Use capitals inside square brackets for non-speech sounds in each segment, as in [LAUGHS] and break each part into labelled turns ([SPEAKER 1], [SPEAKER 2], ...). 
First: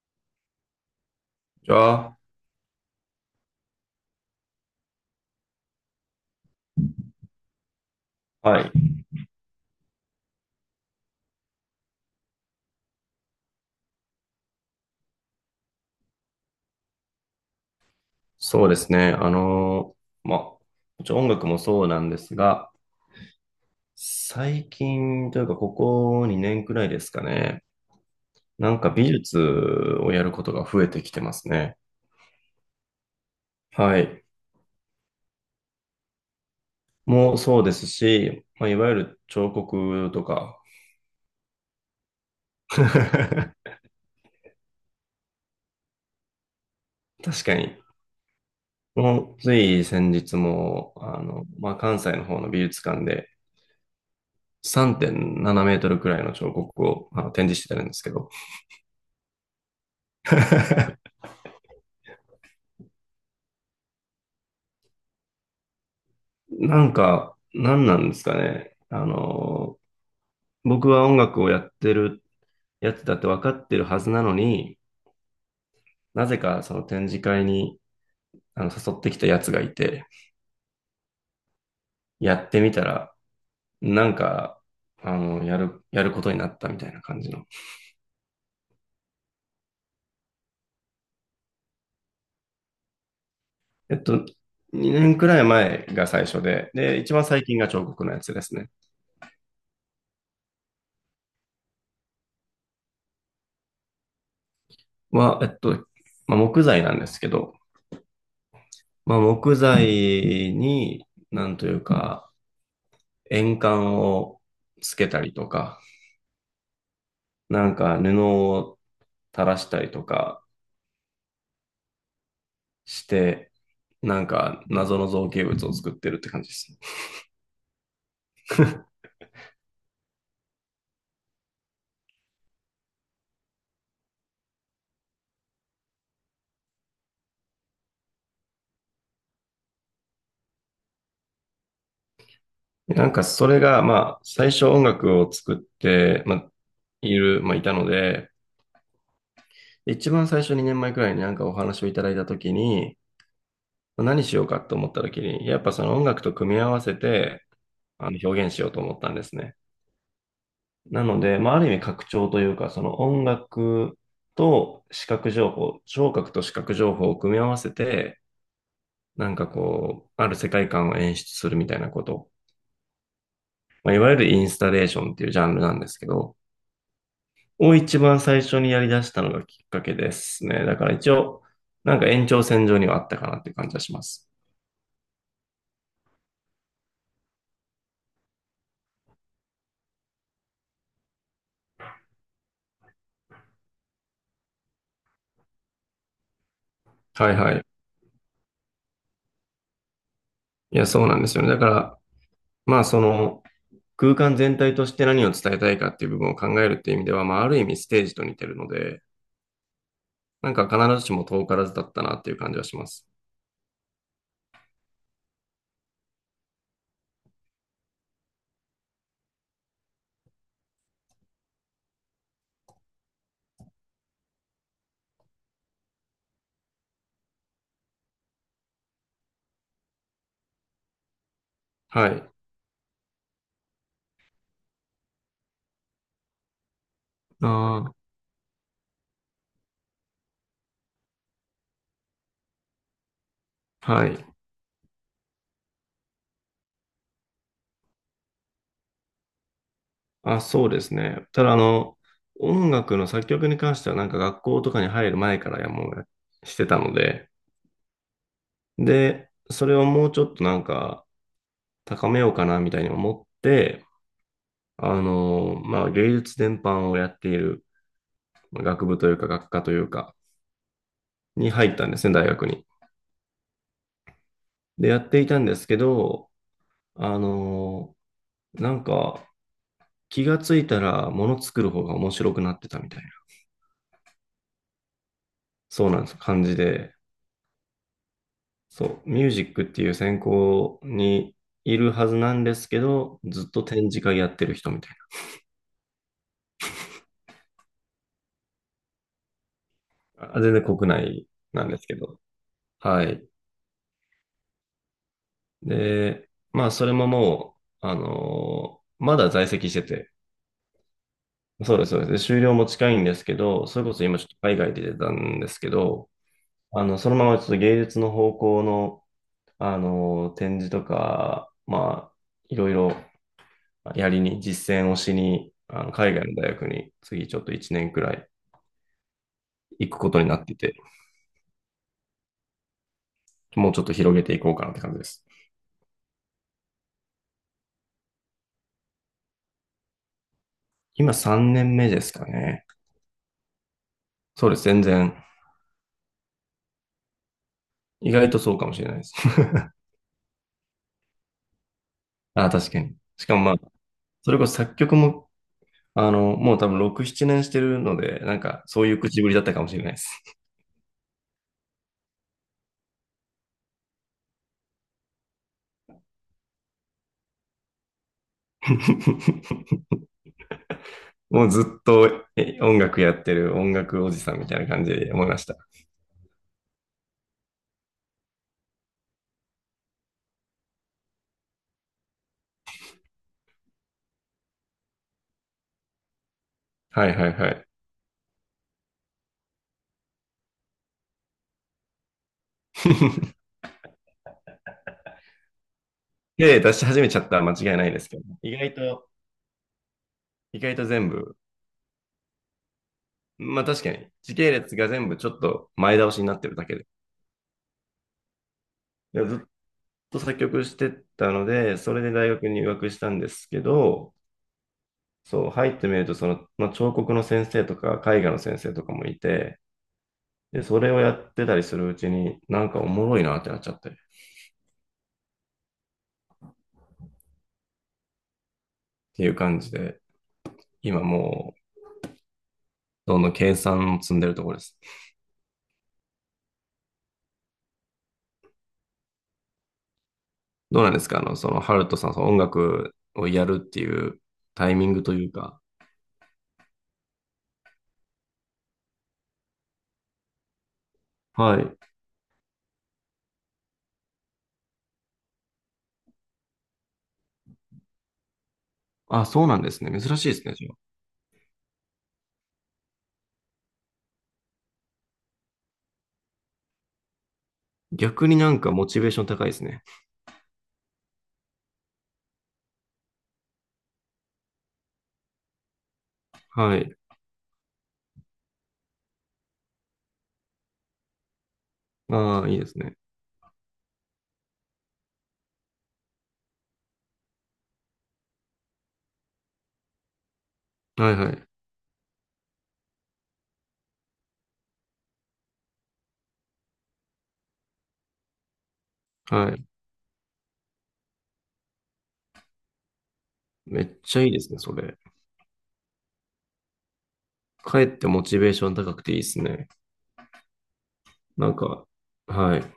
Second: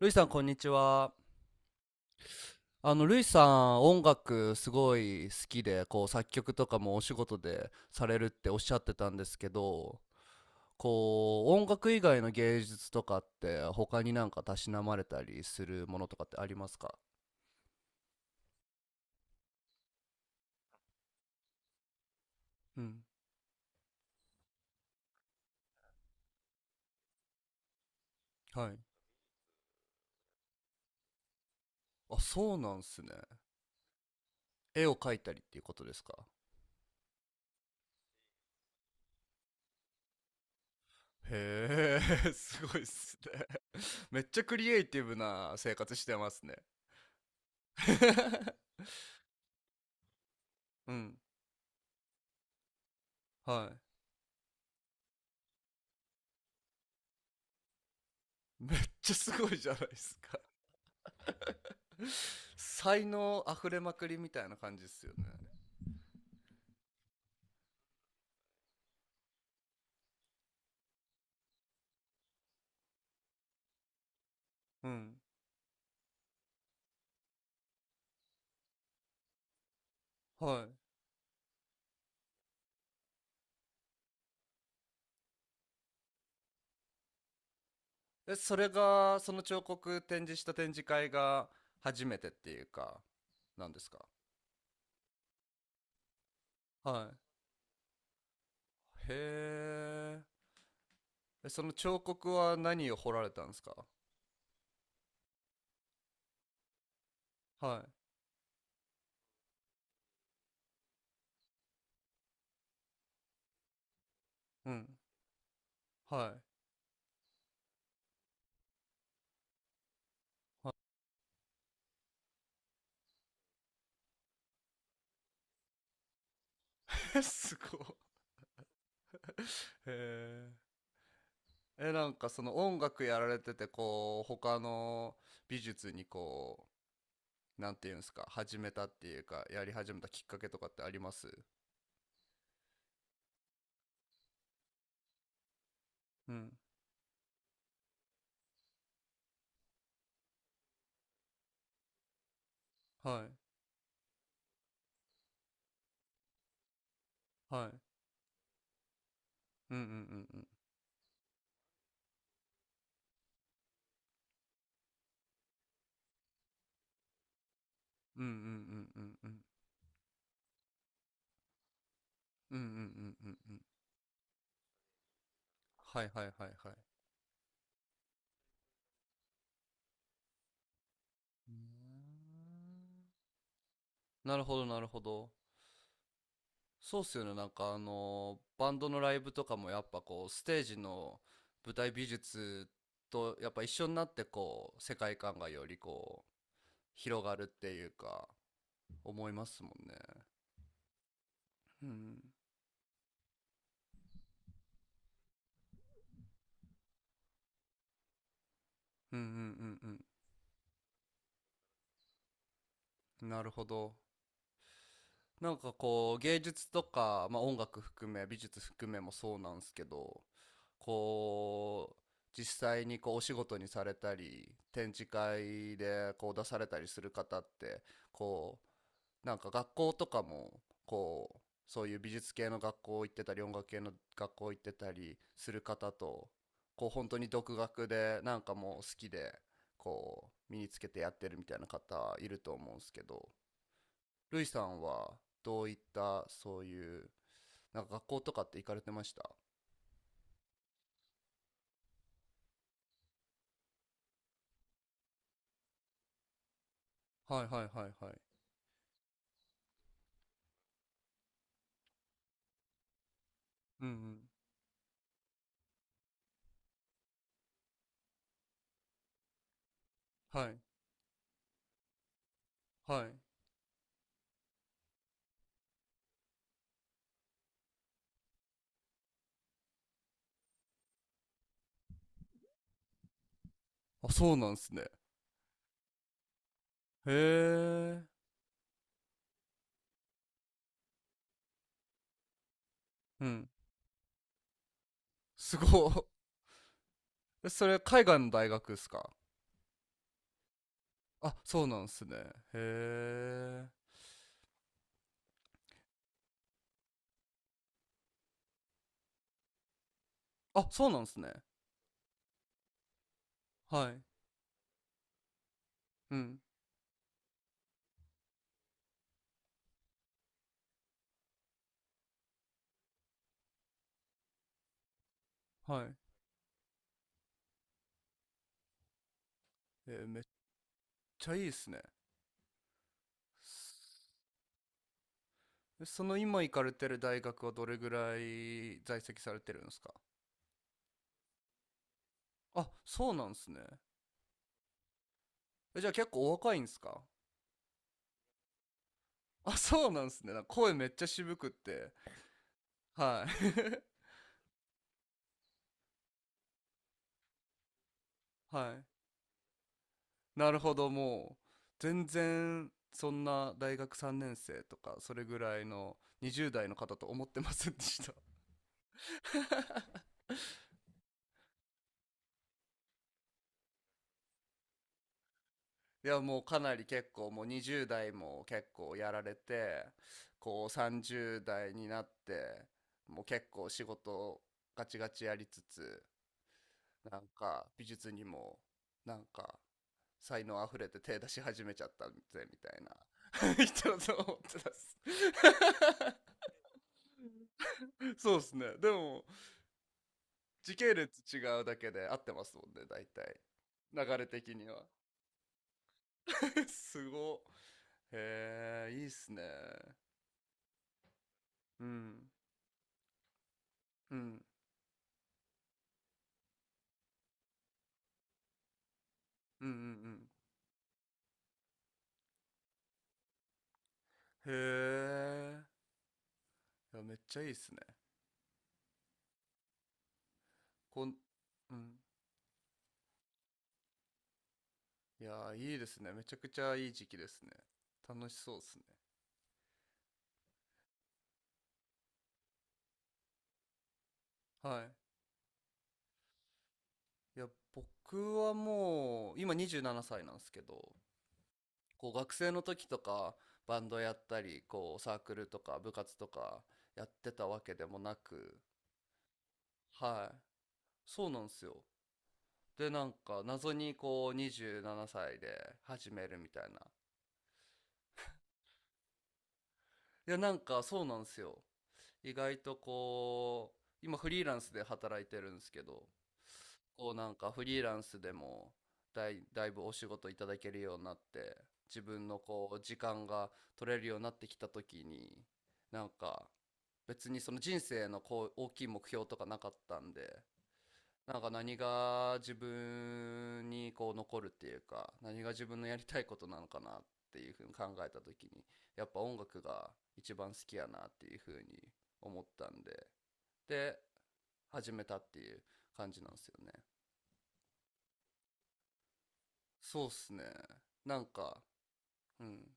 [SPEAKER 1] ルイさん、こんにちは。
[SPEAKER 2] じゃあ、
[SPEAKER 1] ルイさん、音楽すごい好きで、作曲とかもお仕事でされるっておっ
[SPEAKER 2] は
[SPEAKER 1] しゃっ
[SPEAKER 2] い。
[SPEAKER 1] てたんですけど、音楽以外の芸術とかって、他になんかたしなまれたりするものとかってありますか？
[SPEAKER 2] そうですね。まあ、もちろん音楽もそうなんですが、
[SPEAKER 1] うん。
[SPEAKER 2] 最近というか、ここ2年くらいですかね。な
[SPEAKER 1] はい。
[SPEAKER 2] んか美術をやることが増えてきてますね。
[SPEAKER 1] あ、そうなんすね。
[SPEAKER 2] はい。
[SPEAKER 1] 絵を描いたりっていうことですか？
[SPEAKER 2] もうそうですし、まあ、いわゆる彫刻とか。
[SPEAKER 1] へえ、[LAUGHS] すごいっすね。
[SPEAKER 2] [LAUGHS]
[SPEAKER 1] めっちゃクリエイティブな生活してますね。
[SPEAKER 2] 確かに。
[SPEAKER 1] [LAUGHS]
[SPEAKER 2] もう、つい先日
[SPEAKER 1] う
[SPEAKER 2] も、
[SPEAKER 1] ん。
[SPEAKER 2] まあ、関西の方の美術館で
[SPEAKER 1] はい。
[SPEAKER 2] 3.7メートルくらいの彫刻を展示してたんですけど。
[SPEAKER 1] めっちゃすごいじゃないですか。
[SPEAKER 2] [LAUGHS]
[SPEAKER 1] [LAUGHS] 才能あふれまくりみたいな感じですよね。
[SPEAKER 2] なんか、なんなんですかね。僕は音楽をやってるやつだって分かってるはずなのに、
[SPEAKER 1] うん。
[SPEAKER 2] なぜかその展示会に誘ってきたやつがいて、
[SPEAKER 1] は
[SPEAKER 2] やってみたら、なんか、やることになったみたいな感じの。
[SPEAKER 1] い。え、それが、その彫刻展示した展示会が初めてっていうか、なんです
[SPEAKER 2] えっ
[SPEAKER 1] か？
[SPEAKER 2] と、2年くらい前が最初で、で、
[SPEAKER 1] は
[SPEAKER 2] 一
[SPEAKER 1] い。
[SPEAKER 2] 番最近が彫刻のやつですね。
[SPEAKER 1] へーえ。その彫刻は何を彫られたんですか？
[SPEAKER 2] は、えっと、まあ、木材なんですけど、
[SPEAKER 1] は
[SPEAKER 2] まあ、木材に、なんというか、円管を
[SPEAKER 1] い。うん。
[SPEAKER 2] つけたりとか、
[SPEAKER 1] はい。
[SPEAKER 2] なんか布を垂らしたりとか
[SPEAKER 1] は
[SPEAKER 2] して、なんか謎の造形物を作ってるって感じです
[SPEAKER 1] い、[LAUGHS] すごい。へーえ、なんかその音楽やられてて、他の美術になんていうんですか、始めたっていうか、やり始めたきっかけとかってあります？
[SPEAKER 2] ね。なんかそれが、まあ、最初音楽を作って、
[SPEAKER 1] う
[SPEAKER 2] まあ、
[SPEAKER 1] ん。
[SPEAKER 2] いたので、一番最初2年前くらいになんかお話をいただいたときに、
[SPEAKER 1] はい。
[SPEAKER 2] まあ何しようかと思ったときに、やっぱその音楽と組み合わせて、
[SPEAKER 1] はい。
[SPEAKER 2] 表現しようと思ったんですね。
[SPEAKER 1] うんうんうんうん。
[SPEAKER 2] なので、まあ、ある意味拡張というか、その音楽と視覚情報、聴覚と視覚情報を組み合わせて、
[SPEAKER 1] うんうんうんうんう
[SPEAKER 2] なん
[SPEAKER 1] ん。
[SPEAKER 2] かこう、ある世界観を演出するみたいなこと、
[SPEAKER 1] うんうんうんうんうん。
[SPEAKER 2] まあ、いわゆるインスタレーションっていうジャンルなんです
[SPEAKER 1] は
[SPEAKER 2] け
[SPEAKER 1] いはい
[SPEAKER 2] ど、
[SPEAKER 1] はいはい。
[SPEAKER 2] を一番最初にやり出したのがきっかけですね。だから一応、
[SPEAKER 1] うー
[SPEAKER 2] なんか延長線上にはあっ
[SPEAKER 1] ん、
[SPEAKER 2] たかなっていう感じはします。
[SPEAKER 1] なるほどなるほど。そうっすよね。なんかあのバンドのライブとかもやっぱステージの舞台美術とやっぱ一緒になって世界観がより広
[SPEAKER 2] は
[SPEAKER 1] が
[SPEAKER 2] い
[SPEAKER 1] るっ
[SPEAKER 2] はい。
[SPEAKER 1] ていうか、思いますもんね。
[SPEAKER 2] いや、そうなんですよね。だか
[SPEAKER 1] う
[SPEAKER 2] ら、
[SPEAKER 1] ん。
[SPEAKER 2] まあその、空間全体として何を伝えたいかっていう部分を考えるっていう意味では、まあある意味ステージと似てるので、
[SPEAKER 1] うんうんうん
[SPEAKER 2] なんか必ずしも遠からずだったなっていう感じはします。
[SPEAKER 1] うん。なるほど。なんか芸術とか、まあ、音楽含め美術含めもそうなんですけど、こう実際にお仕事にされたり展示会で出されたりする方ってこなんか学校とかもこうそういう
[SPEAKER 2] は
[SPEAKER 1] 美
[SPEAKER 2] い。
[SPEAKER 1] 術系の学校行ってたり音楽系の学校行ってたりする方と本当に独
[SPEAKER 2] あ
[SPEAKER 1] 学でなんかもう好きで身につけてやってるみたいな方いると思うんですけど、
[SPEAKER 2] あ、はい。
[SPEAKER 1] ルイさんはどういったそういうなんか学校とかって行かれてました？
[SPEAKER 2] あ、そうですね。ただ、音楽の作曲に関しては、なんか学校とかに入る前からやもうやしてたので、
[SPEAKER 1] はいはいはいはい。
[SPEAKER 2] で、それをもうちょっとなんか高めようかなみたいに思って、
[SPEAKER 1] うんう
[SPEAKER 2] まあ、芸術全般をやっているまあ学部というか学科というか、
[SPEAKER 1] ん。はい
[SPEAKER 2] に入ったんですね、大学に。
[SPEAKER 1] はい。
[SPEAKER 2] で、やっていたんですけど、あの、なんか、気がついたら物作る方が面白くなってたみたいな、
[SPEAKER 1] あ、そうなんですね。
[SPEAKER 2] そうなんです、感じで、
[SPEAKER 1] へえ。
[SPEAKER 2] そう、ミュージックっていう専攻にいるはずなんですけど、
[SPEAKER 1] う
[SPEAKER 2] ず
[SPEAKER 1] ん。
[SPEAKER 2] っと展示会やってる人みたい
[SPEAKER 1] すごっ。え、それ海外の大学っすか？
[SPEAKER 2] な。あ、全然国内
[SPEAKER 1] あ、そ
[SPEAKER 2] な
[SPEAKER 1] う
[SPEAKER 2] んで
[SPEAKER 1] なん
[SPEAKER 2] す
[SPEAKER 1] で
[SPEAKER 2] け
[SPEAKER 1] すね。
[SPEAKER 2] ど。
[SPEAKER 1] へ
[SPEAKER 2] はい。
[SPEAKER 1] え。
[SPEAKER 2] で、まあ、それももう、あのーまだ在籍してて、
[SPEAKER 1] あ、そうなんですね。
[SPEAKER 2] そうです、そうです。で、終了も近いんですけど、それ
[SPEAKER 1] は
[SPEAKER 2] こ
[SPEAKER 1] い。
[SPEAKER 2] そ今ちょっと海外で出たんですけど、
[SPEAKER 1] うん。
[SPEAKER 2] そのままちょっと芸術の方向の、展示とか、まあ、いろいろやりに、実践をしに、
[SPEAKER 1] はい。
[SPEAKER 2] 海外の大学に次ちょっと1年くらい行くこ
[SPEAKER 1] め
[SPEAKER 2] と
[SPEAKER 1] っ
[SPEAKER 2] になってて、
[SPEAKER 1] ちゃいいっすね。
[SPEAKER 2] もうちょっと広げていこうかなって感じです。
[SPEAKER 1] え、その今行かれてる大学はどれぐらい在籍されてるんですか？
[SPEAKER 2] 今3年目ですかね。
[SPEAKER 1] あ、そうなんですね。
[SPEAKER 2] そうです、全然。
[SPEAKER 1] え、じゃあ結構お若いんですか？
[SPEAKER 2] 意外とそうかもしれないです。
[SPEAKER 1] [LAUGHS] あ、
[SPEAKER 2] [LAUGHS]
[SPEAKER 1] そうなんですね。なんか声めっちゃ渋くって。
[SPEAKER 2] あ、確かに。
[SPEAKER 1] は
[SPEAKER 2] しかもまあ、
[SPEAKER 1] い。
[SPEAKER 2] それこそ作曲も、もう多分6、7年してるので、なん
[SPEAKER 1] [LAUGHS]
[SPEAKER 2] か
[SPEAKER 1] は
[SPEAKER 2] そ
[SPEAKER 1] い。
[SPEAKER 2] ういう口ぶりだったかもしれないです。
[SPEAKER 1] なるほど、もう、全然、そんな大学3年生とか、それぐらいの20代の方と思ってませんでした。
[SPEAKER 2] [LAUGHS] もうずっと音楽やってる音楽おじさんみたいな感じで思いました。
[SPEAKER 1] [LAUGHS] いや、もうかなり結構、もう20代も結構やられて、30代になって、もう結構仕事をガチガチやりつつ、
[SPEAKER 2] はい
[SPEAKER 1] なん
[SPEAKER 2] はいは
[SPEAKER 1] か
[SPEAKER 2] い。
[SPEAKER 1] 美術にも、なんか才能あふれて手出し始めちゃったぜみたいな [LAUGHS] 人だと思ってたっす。 [LAUGHS]
[SPEAKER 2] 系列出し始めちゃったら間違いないですけど、
[SPEAKER 1] そうっ
[SPEAKER 2] 意
[SPEAKER 1] すね、
[SPEAKER 2] 外
[SPEAKER 1] で
[SPEAKER 2] と、
[SPEAKER 1] も
[SPEAKER 2] 意
[SPEAKER 1] 時
[SPEAKER 2] 外と
[SPEAKER 1] 系
[SPEAKER 2] 全
[SPEAKER 1] 列
[SPEAKER 2] 部、
[SPEAKER 1] 違うだけで合ってますもんね、大体
[SPEAKER 2] まあ確かに、
[SPEAKER 1] 流れ
[SPEAKER 2] 時系
[SPEAKER 1] 的に
[SPEAKER 2] 列
[SPEAKER 1] は。
[SPEAKER 2] が全部ちょっと前倒しになってるだ
[SPEAKER 1] [LAUGHS]
[SPEAKER 2] けで。
[SPEAKER 1] すごへえ、いいっ
[SPEAKER 2] で、
[SPEAKER 1] す
[SPEAKER 2] ずっ
[SPEAKER 1] ね。
[SPEAKER 2] と作曲してたので、
[SPEAKER 1] う
[SPEAKER 2] それで
[SPEAKER 1] ん
[SPEAKER 2] 大学に入学したんですけど、
[SPEAKER 1] うん
[SPEAKER 2] そう、入ってみると、その、まあ、彫刻の先生とか、絵画の先生とかもいて、
[SPEAKER 1] うんうん
[SPEAKER 2] で、それをやってたりするうちに、なんかおもろいなってなっちゃって、っ
[SPEAKER 1] うん、へえ、いや、めっちゃいいっすね。
[SPEAKER 2] ていう感じで、今
[SPEAKER 1] こん
[SPEAKER 2] も
[SPEAKER 1] う
[SPEAKER 2] う、
[SPEAKER 1] ん、
[SPEAKER 2] どんどん計算を積んでるところです。
[SPEAKER 1] いや、いいですね、めちゃくちゃいい時期ですね。楽しそうっすね。
[SPEAKER 2] どうなんですか、あの、その、ハルトさん、その音楽をやるっていう
[SPEAKER 1] は
[SPEAKER 2] タイ
[SPEAKER 1] い。
[SPEAKER 2] ミングというか、
[SPEAKER 1] いや、僕はもう、今27歳ななさいなんですけど、
[SPEAKER 2] はい。
[SPEAKER 1] 学生の時とか、バンドやったり、サークルとか部活とかやってたわけでもなく、
[SPEAKER 2] あ、そうなんですね。珍しい
[SPEAKER 1] は
[SPEAKER 2] で
[SPEAKER 1] い。
[SPEAKER 2] すね、じゃあ。
[SPEAKER 1] そうなんですよ。で、なんか、謎に27歳で始めるみたいな。
[SPEAKER 2] 逆になんかモチベーション高いですね。
[SPEAKER 1] いや、なんかそうなんですよ。意外と今フリーランスで働いてるんですけど、
[SPEAKER 2] はい。
[SPEAKER 1] なんかフリーランスでもだいぶお仕事いただけるようになって、自分の
[SPEAKER 2] ああ、いいです
[SPEAKER 1] 時
[SPEAKER 2] ね。
[SPEAKER 1] 間が取れるようになってきた時になんか、別にその人生の大きい目標とかなかったんで、
[SPEAKER 2] はいは
[SPEAKER 1] なん
[SPEAKER 2] い。
[SPEAKER 1] か何が自分に残るっていうか、何が自分のやりたいことなのかなっていうふうに考えた時に、やっぱ音
[SPEAKER 2] は
[SPEAKER 1] 楽
[SPEAKER 2] い。
[SPEAKER 1] が一番好きやなっていうふうに思ったんで、
[SPEAKER 2] めっ
[SPEAKER 1] で、
[SPEAKER 2] ちゃいいですね、そ
[SPEAKER 1] 始
[SPEAKER 2] れ。
[SPEAKER 1] めたっていう感じなんですよね。
[SPEAKER 2] かえってモチベーション高くていいですね。
[SPEAKER 1] そうっすね。なん
[SPEAKER 2] なん
[SPEAKER 1] か、
[SPEAKER 2] か、
[SPEAKER 1] う
[SPEAKER 2] は
[SPEAKER 1] ん。
[SPEAKER 2] い。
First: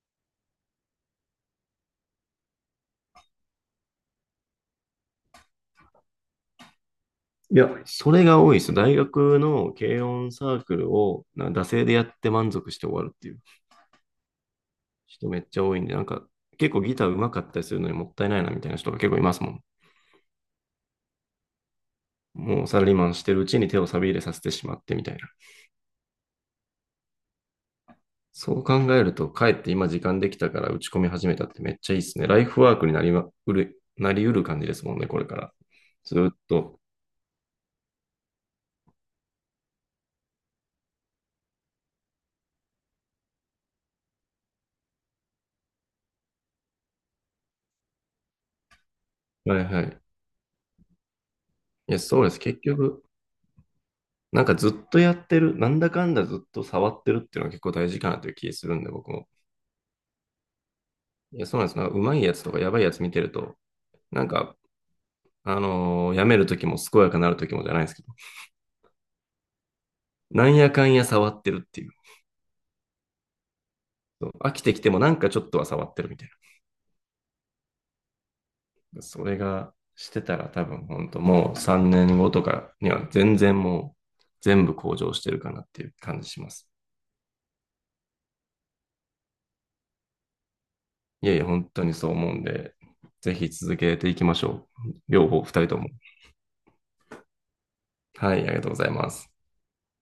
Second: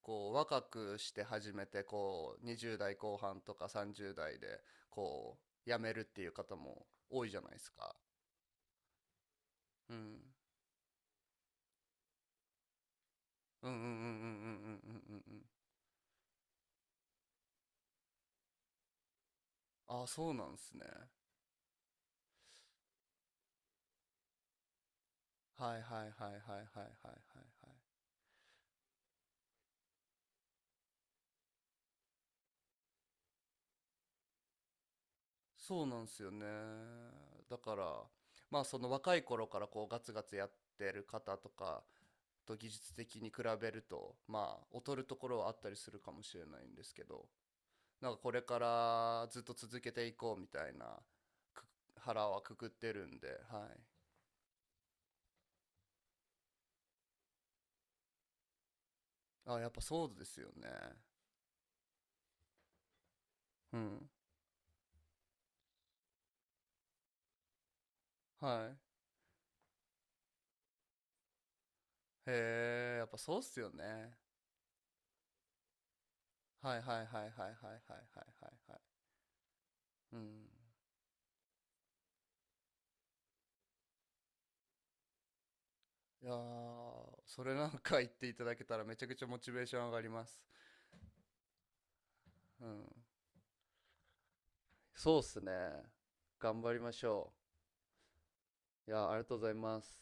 [SPEAKER 1] 若くして始めて、20代後半とか30代で、こ辞めるっていう方も多いじゃない
[SPEAKER 2] い
[SPEAKER 1] で
[SPEAKER 2] や、
[SPEAKER 1] すか。
[SPEAKER 2] それが多いです。大学の
[SPEAKER 1] う
[SPEAKER 2] 軽
[SPEAKER 1] ん。
[SPEAKER 2] 音サークルを、な惰性でやって満足して終わるっていう
[SPEAKER 1] うんうんうんうんうんうんうんうん
[SPEAKER 2] 人
[SPEAKER 1] う
[SPEAKER 2] め
[SPEAKER 1] ん。
[SPEAKER 2] っちゃ多いんで、なんか、結構ギター上手かったりするのにもったいないなみたいな人が結構いますもん。
[SPEAKER 1] ああ、そうなんですね。
[SPEAKER 2] もうサラリーマンしてるうちに手を錆び入れさせてしまってみたいな。
[SPEAKER 1] はいはいはいはいはいはいはいはい。
[SPEAKER 2] そう考えると、かえって今時間できたから打ち込み始めたってめっちゃいいですね。ライフワークになりうる感じですもんね、これから。
[SPEAKER 1] そうなんで
[SPEAKER 2] ず
[SPEAKER 1] すよ
[SPEAKER 2] っと。
[SPEAKER 1] ね。だから、まあその若い頃からガツガツやってる方とかと技術的に比べると、まあ劣るところはあったりするかもしれないんですけど、なんかこれからずっと
[SPEAKER 2] はい
[SPEAKER 1] 続
[SPEAKER 2] は
[SPEAKER 1] け
[SPEAKER 2] い。
[SPEAKER 1] ていこうみたいな、く
[SPEAKER 2] いや、そう
[SPEAKER 1] 腹
[SPEAKER 2] です。
[SPEAKER 1] はく
[SPEAKER 2] 結
[SPEAKER 1] くって
[SPEAKER 2] 局、
[SPEAKER 1] るんで、はい。
[SPEAKER 2] なんかずっとやってる、なんだかんだずっと触ってるっていうのは結構大事かなという気するんで、僕も。
[SPEAKER 1] あ、やっぱそうですよね。
[SPEAKER 2] いや、そうなんです。なんかうまいやつとかやばいやつ見てると、
[SPEAKER 1] うん。
[SPEAKER 2] なんか、やめるときも健やかなるときもじゃないですけど、
[SPEAKER 1] はい。
[SPEAKER 2] なんやかんや触ってるっていう。
[SPEAKER 1] へえ、やっぱそうっすよね。
[SPEAKER 2] そう飽きてきてもなんかちょっとは触ってるみたいな。
[SPEAKER 1] はいはいはいはいはいはいはいはいはい。
[SPEAKER 2] それがし
[SPEAKER 1] う
[SPEAKER 2] て
[SPEAKER 1] ん。
[SPEAKER 2] たら多分本当もう3年後とかには全然もう全部向上してるかなっていう感
[SPEAKER 1] い
[SPEAKER 2] じ
[SPEAKER 1] やー、
[SPEAKER 2] します。
[SPEAKER 1] それなんか言っていただけたらめちゃくちゃモチベーション上がります。
[SPEAKER 2] いやいや、本当にそう思うん
[SPEAKER 1] う
[SPEAKER 2] で、
[SPEAKER 1] ん。
[SPEAKER 2] ぜひ続けていきましょう。
[SPEAKER 1] そうっ
[SPEAKER 2] 両
[SPEAKER 1] す
[SPEAKER 2] 方、
[SPEAKER 1] ね。
[SPEAKER 2] 2人とも。
[SPEAKER 1] 頑張りましょ
[SPEAKER 2] はい、ありがとうござ
[SPEAKER 1] う。
[SPEAKER 2] い
[SPEAKER 1] い
[SPEAKER 2] ま
[SPEAKER 1] やありが
[SPEAKER 2] す。
[SPEAKER 1] とうございます。